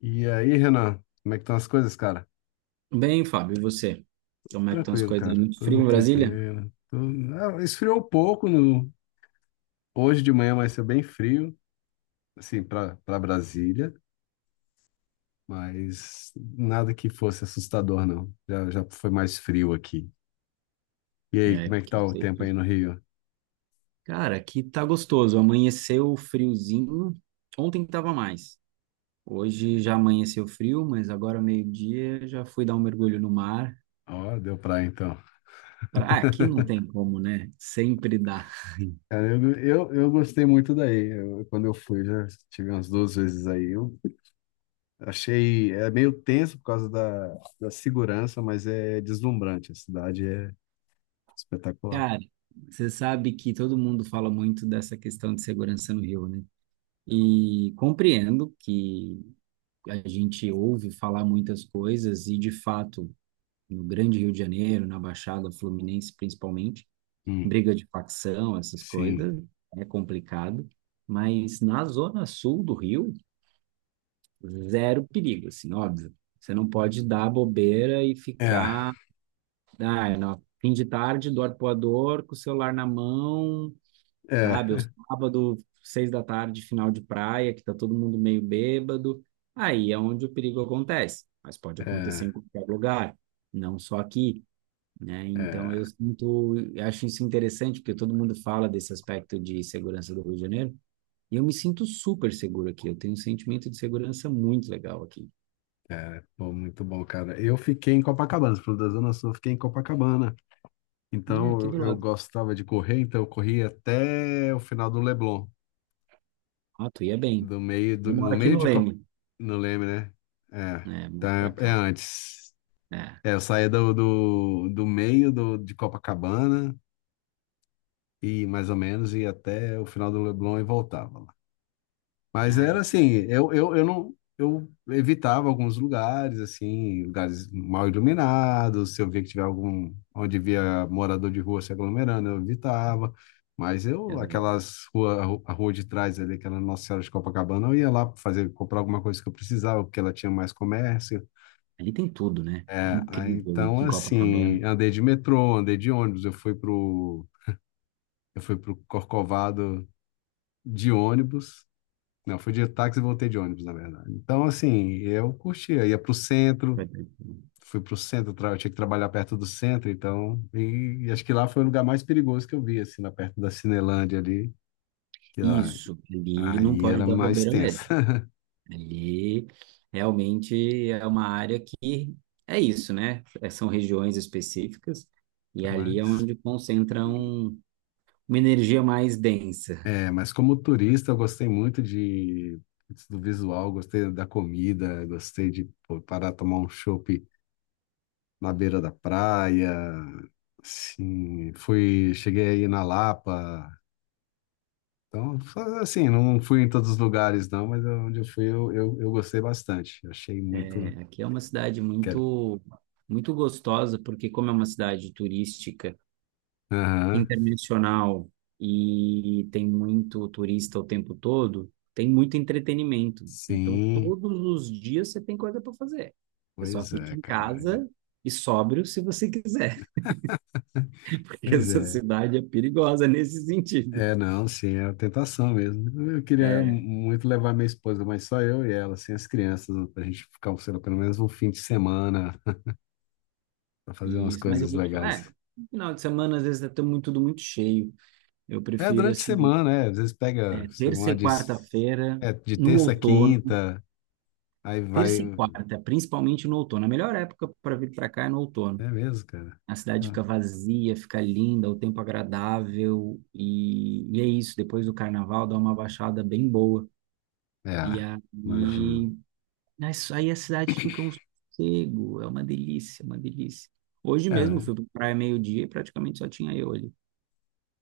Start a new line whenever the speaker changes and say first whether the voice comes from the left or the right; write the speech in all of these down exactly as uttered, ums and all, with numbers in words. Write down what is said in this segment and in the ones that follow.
left: E aí, Renan, como é que estão as coisas, cara?
right: Bem, Fábio, e você? Como é que estão as
left: Tranquilo,
right: coisas aí?
left: cara.
right: Muito frio
left: Tudo
right: em Brasília?
left: tranquilo. Tudo... Ah, esfriou um pouco no hoje de manhã, vai ser bem frio, assim, para para Brasília, mas nada que fosse assustador, não. Já, já foi mais frio aqui. E aí,
right: É,
left: como é que
right: porque
left: tá
right: não
left: o
right: sei
left: tempo aí
right: aqui.
left: no Rio?
right: Cara, aqui tá gostoso. Amanheceu friozinho. Ontem tava mais. Hoje já amanheceu frio, mas agora meio-dia já fui dar um mergulho no mar.
left: Ó, deu praia então.
right: Pra- Ah, aqui não tem como, né? Sempre dá.
left: Cara, eu, eu, eu gostei muito daí. Eu- quando eu fui, já tive umas duas vezes aí. Eu achei, é meio tenso por causa da, da segurança, mas é deslumbrante. A cidade é espetacular.
right: Cara, você sabe que todo mundo fala muito dessa questão de segurança no Rio, né? E compreendo que a gente ouve falar muitas coisas e, de fato, no Grande Rio de Janeiro, na Baixada Fluminense principalmente,
left: Hum,
right: briga de facção, essas
left: sim.
right: coisas, é complicado, mas na zona sul do Rio, zero perigo, assim, óbvio. Você não pode dar bobeira e
left: É,
right: ficar, ah, no fim de tarde do arpoador com o celular na mão,
left: é,
right: sabe? Ou sábado, seis da tarde, final de praia, que tá todo mundo meio bêbado. Aí é onde o perigo acontece, mas pode acontecer
left: é,
right: em qualquer lugar, não só aqui, né? Então
left: é,
right: eu sinto, eu acho isso interessante porque todo mundo fala desse aspecto de segurança do Rio de Janeiro e eu me sinto super seguro aqui. Eu tenho um sentimento de segurança muito legal aqui,
left: é. Pô, muito bom, cara. Eu fiquei em Copacabana, você falou da Zona Sul, eu fiquei em Copacabana.
right: né?
left: Então,
right: Aqui do
left: eu, eu
right: lado.
left: gostava de correr, então eu corri até o final do Leblon.
right: Ah, tu ia bem.
left: Do meio, do,
right: Eu moro
left: do
right: aqui
left: meio
right: no
left: de Cop...
right: Leme,
left: não lembro, né? É,
right: né? Mas pra
left: tá, é
right: cá,
left: antes.
right: é.
left: É, eu saía do, do, do meio do, de Copacabana, e mais ou menos, ia até o final do Leblon e voltava. Mas
right: Ah,
left: era
right: é.
left: assim, eu, eu, eu não eu evitava alguns lugares, assim, lugares mal iluminados, se eu via que tiver algum onde via morador de rua se aglomerando, eu evitava. Mas eu,
right: Exato.
left: aquelas rua, a ru- a rua de trás ali, aquela Nossa Senhora de Copacabana, eu ia lá fazer comprar alguma coisa que eu precisava, porque ela tinha mais comércio.
right: Ali tem tudo, né? É
left: É, aí,
right: incrível
left: então
right: isso em
left: assim,
right: Copacabana.
left: andei de metrô, andei de ônibus, eu fui pro eu fui pro Corcovado de ônibus. Não, fui de táxi e voltei de ônibus, na verdade. Então, assim, eu curtia. Ia pro centro,
right: Vai ter- tudo.
left: fui pro centro, tra- eu tinha que trabalhar perto do centro, então. E, e acho que lá foi o lugar mais perigoso que eu vi, assim, lá perto da Cinelândia ali, que lá.
right: Isso, ali não
left: Aí
right: pode
left: era
right: dar
left: mais
right: bobeira
left: tenso.
right: mesmo. Ali realmente é uma área que é isso, né? É, são regiões específicas e ali é
left: Mas,
right: onde concentram uma energia mais densa.
left: é, mas como turista, eu gostei muito de, do visual, gostei da comida, gostei de pô, parar tomar um chopp na beira da praia. Assim, fui, cheguei aí na Lapa, então, fa- assim, não fui em todos os lugares, não, mas onde eu fui eu, eu, eu gostei bastante. Achei
right: É,
left: muito.
right: aqui é uma cidade
left: Quero.
right: muito, muito gostosa, porque como é uma cidade turística,
left: Aham,
right: internacional e tem muito turista o tempo todo, tem muito entretenimento. Então,
left: sim.
right: todos os dias você tem coisa para fazer. Você só
left: Pois
right: fica
left: é,
right: em
left: cara.
right: casa e sóbrio se você quiser. que
left: Pois
right: Essa
left: é.
right: cidade é perigosa nesse sentido.
left: É, não, sim, é a tentação mesmo. Eu queria
right: É,
left: muito levar minha esposa, mas só eu e ela, sem as crianças, pra gente ficar, sei lá, pelo menos um fim de semana, pra fazer
right: e
left: umas
right: isso, mas eu
left: coisas
right: vou te falar, é,
left: legais.
right: no final de semana às vezes é tão muito- tudo muito cheio. Eu
left: É,
right: prefiro
left: durante a
right: assim,
left: semana, é. Às vezes pega
right: é,
left: sei
right: terça
left: lá,
right: e
left: de,
right: quarta-feira
left: é, de
right: no
left: terça a
right: outono,
left: quinta, aí vai.
right: terça e quarta, principalmente no outono. A melhor época para vir para cá é no outono.
left: É mesmo, cara.
right: A cidade
left: Ah.
right: fica vazia, fica linda, o tempo agradável e, e é isso. Depois do carnaval dá uma baixada bem boa. E
left: É, imagino.
right: aí Mas aí a cidade fica um sossego, é uma delícia, uma delícia. Hoje mesmo eu
left: É,
right: fui para praia meio-dia e praticamente só tinha eu ali.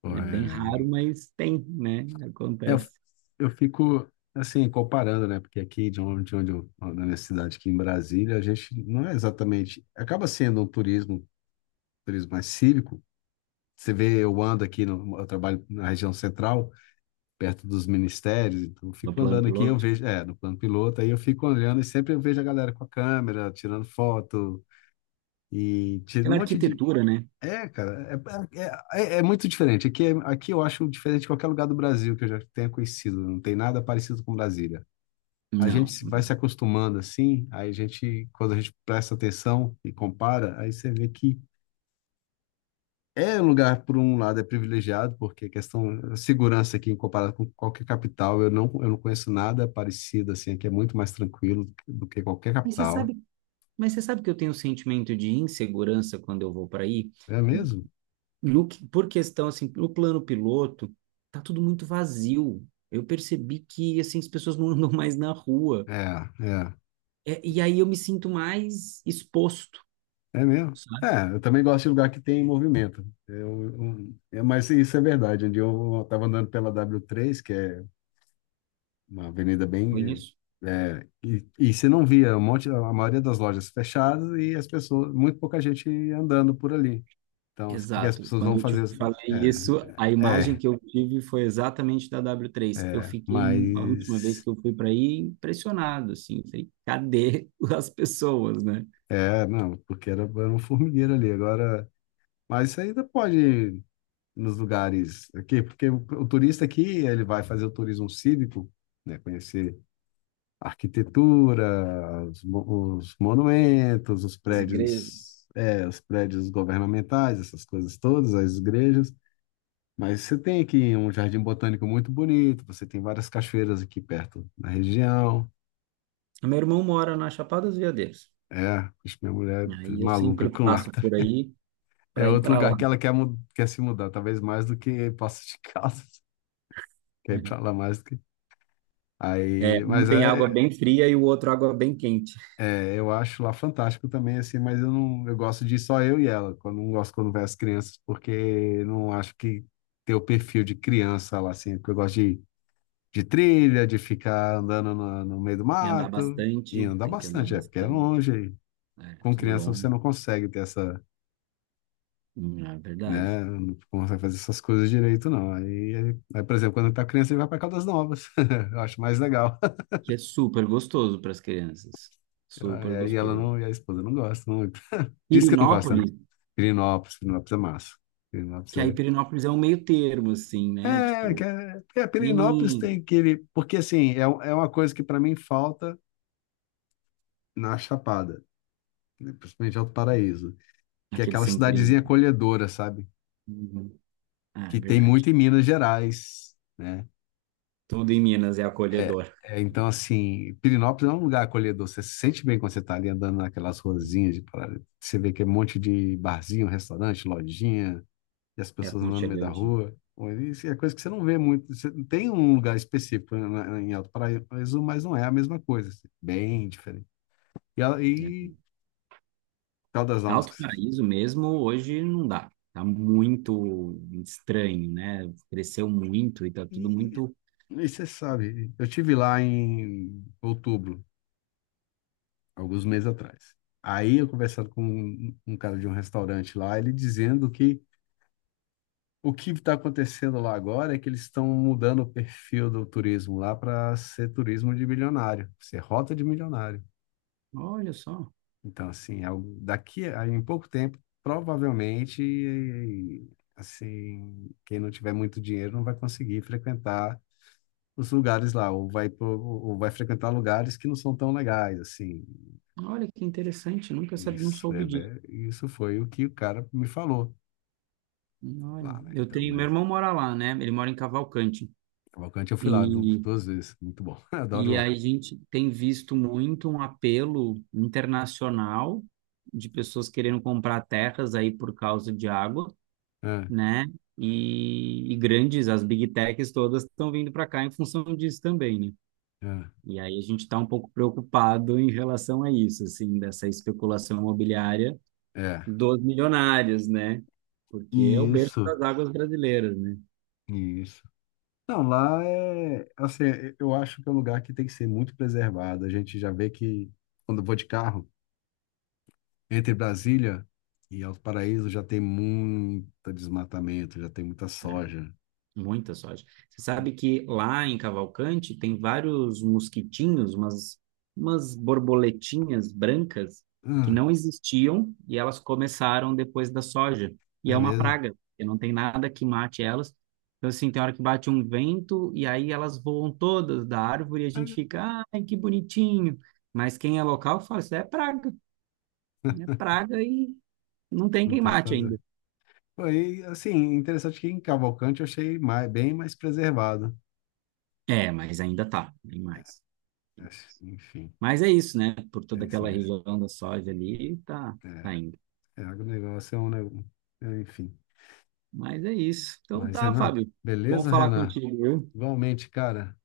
left: pô,
right: É bem raro,
left: é,
right: mas tem, né?
left: é, eu,
right: Acontece
left: eu fico assim comparando, né? Porque aqui de onde, de onde eu, na minha cidade aqui em Brasília, a gente não é exatamente, acaba sendo um turismo, turismo mais cívico. Você vê, eu ando aqui, no, eu trabalho na região central, perto dos ministérios, então eu
right: no
left: fico
right: plano
left: andando aqui, eu
right: piloto.
left: vejo, é, no plano piloto, aí eu fico olhando e sempre eu vejo a galera com a câmera, tirando foto e tira um
right: Pela
left: monte de,
right: arquitetura, né?
left: é, cara, é, é, é- é muito diferente. Aqui, é- aqui eu acho diferente de qualquer lugar do Brasil que eu já tenha conhecido. Não tem nada parecido com Brasília. A gente
right: Não.
left: se- vai se acostumando assim, aí a gente, quando a gente presta atenção e compara, aí você vê que é um lugar, por um lado, é privilegiado, porque a questão a segurança aqui, em comparado com qualquer capital, eu não, eu não conheço nada parecido assim, aqui é muito mais tranquilo do que qualquer
right: Mas você
left: capital.
right: sabe, mas você sabe que eu tenho um sentimento de insegurança quando eu vou para aí?
left: É mesmo?
right: No, que- Por questão, assim, no plano piloto, tá tudo muito vazio. Eu percebi que, assim, as pessoas não andam mais na rua.
left: É, é.
right: É, e aí eu me sinto mais exposto.
left: É mesmo? É, eu também gosto de lugar que tem movimento. Eu, eu, é, mas isso é verdade. Um dia eu estava andando pela dáblio três, que é uma avenida bem.
right: Conheço.
left: É, é, e, e você não via um monte, a maioria das lojas fechadas e as pessoas, muito pouca gente andando por ali. Então, assim, porque as
right: Exato.
left: pessoas vão
right: Quando eu te
left: fazer. as-
right: falei isso, a
left: É,
right: imagem
left: é,
right: que eu tive foi exatamente da dáblio três. Eu
left: é,
right: fiquei, a última vez
left: mas.
right: que eu fui para aí, impressionado, assim. Falei, cadê as pessoas, né?
left: É, não, porque era, era um formigueiro ali. Agora. Mas isso ainda pode nos lugares aqui, porque o, o turista aqui, ele vai fazer o turismo cívico, né, conhecer a arquitetura, os, mo- os monumentos, os
right: As igrejas.
left: prédios, é, os prédios governamentais, essas coisas todas, as igrejas. Mas você tem aqui um jardim botânico muito bonito, você tem várias cachoeiras aqui perto na região.
right: Meu irmão mora na Chapada dos Veadeiros.
left: É, acho que minha mulher é
right: Aí eu
left: maluca
right: sempre
left: com lá.
right: passo
left: Tá?
right: por aí
left: É
right: para ir
left: outro
right: para
left: lugar
right: lá.
left: que ela quer, mu- quer se mudar, talvez mais do que Poços de Caldas. Quer ir pra lá mais do que.
right: É,
left: Aí,
right: um
left: mas
right: tem água
left: é,
right: bem fria e o outro água bem quente.
left: é, eu acho lá fantástico também, assim, mas eu não, eu gosto de só eu e ela. Quando não gosto quando vai as crianças, porque não acho que ter o perfil de criança lá, assim, porque eu gosto de, de trilha, de ficar andando na- no, meio do
right: E andar
left: mato e
right: bastante,
left: andar
right: tem que andar
left: bastante, é, porque é
right: bastante.
left: longe.
right: É,
left: Com
right: tudo
left: criança você
right: longo.
left: não consegue ter essa,
right: Hum, É verdade.
left: né, não consegue fazer essas coisas direito, não. Aí, aí, por exemplo, quando tá criança, ele vai para Caldas Novas. Eu acho mais legal.
right: Que é super gostoso para as crianças. Super
left: E ela
right: gostoso.
left: não, e a esposa não gosta, diz que não gosta, né?
right: Pirinópolis,
left: Pirinópolis, Pirinópolis é massa. Pirinópolis
right: que aí
left: é.
right: Pirinópolis é um meio termo, assim, né?
left: É, que
right: Tipo,
left: é, é, Pirinópolis
right: pequenininho,
left: tem aquele. Porque, assim, é, um- é uma coisa que para mim falta na Chapada, né? Principalmente Alto Paraíso, que é
right: aquele
left: aquela
right: centrinho.
left: cidadezinha acolhedora, sabe?
right: Uhum. Ah, é
left: Que tem
right: verdade.
left: muito em Minas Gerais, né?
right: Tudo em Minas é
left: É,
right: acolhedor,
left: é, então, assim, Pirinópolis é um lugar acolhedor. Você se sente bem quando você está ali andando naquelas ruazinhas de Paraíso. Você vê que é um monte de barzinho, restaurante, lojinha, e as
right: é
left: pessoas andando no meio da
right: aconchegante,
left: rua. Bom, isso é coisa que você não vê muito. Você não tem um lugar específico na- na- em Alto Paraíso, mas não é a mesma coisa. Assim, bem diferente. E, ela-
right: né?
left: e Caldas Novas. Que
right: Alto
left: se-
right: Paraíso mesmo, hoje não dá. Tá muito estranho, né? Cresceu muito e tá tudo
left: E, e-
right: muito.
left: e você sabe, eu tive lá em outubro, alguns meses atrás. Aí eu conversando com um, um cara de um restaurante lá, ele dizendo que o que está acontecendo lá agora é que eles estão mudando o perfil do turismo lá para ser turismo de milionário, ser rota de milionário.
right: Olha só,
left: Então, assim, ao- daqui a em pouco tempo, provavelmente, assim, quem não tiver muito dinheiro não vai conseguir frequentar os lugares lá, ou vai, pro- ou vai frequentar lugares que não são tão legais, assim.
right: olha que interessante, nunca sabia, não
left: Isso, é,
right: soube disso.
left: é- isso foi o que o cara me falou
right: Olha,
left: lá, né?
right: eu
left: Então,
right: tenho, meu
left: mas
right: irmão mora lá, né? Ele mora em Cavalcante.
left: Cavalcante eu fui lá du-
right: E,
left: duas vezes, muito bom, adoro
right: e
left: lá.
right: a gente tem visto muito um apelo internacional de pessoas querendo comprar terras aí por causa de água,
left: É,
right: né? E, e grandes, as big techs todas estão vindo para cá em função disso também, né? E aí a gente está um pouco preocupado em relação a isso, assim, dessa especulação imobiliária
left: é, é.
right: dos milionários, né? Porque é o berço
left: Isso,
right: das águas brasileiras, né?
left: isso. Não, lá é, assim, eu acho que é um lugar que tem que ser muito preservado. A gente já vê que quando eu vou de carro, entre Brasília e Alto Paraíso já tem muito desmatamento, já tem muita
right: É.
left: soja.
right: Muita soja. Você sabe que lá em Cavalcante tem vários mosquitinhos, umas, umas borboletinhas brancas que
left: Ah,
right: não existiam e elas começaram depois da soja. E é
left: é
right: uma
left: mesmo?
right: praga, porque não tem nada que mate elas. Então, assim, tem hora que bate um vento e aí elas voam todas da árvore e a gente
left: Mas
right: fica, ai, que bonitinho. Mas quem é local fala, isso é praga, é praga e não tem
left: não
right: quem
left: tem o que
right: mate
left: fazer.
right: ainda.
left: Foi, assim, interessante que em Cavalcante eu achei mais- bem mais preservado.
right: É, mas ainda tá, tem mais.
left: Mas, enfim,
right: Mas é isso, né? Por
left: é
right: toda
left: isso
right: aquela
left: mesmo.
right: região da soja ali, tá, tá
left: É,
right: indo.
left: é agronegócio é um negócio, enfim.
right: Mas é isso. Então
left: Mas,
right: tá,
left: Renan,
right: Fábio. Bom
left: beleza,
right: falar
left: Renan?
right: contigo, viu?
left: Igualmente, cara.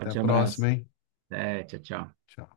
left: Até a
right: abraço.
left: próxima, hein?
right: É, tchau, tchau.
left: Tchau.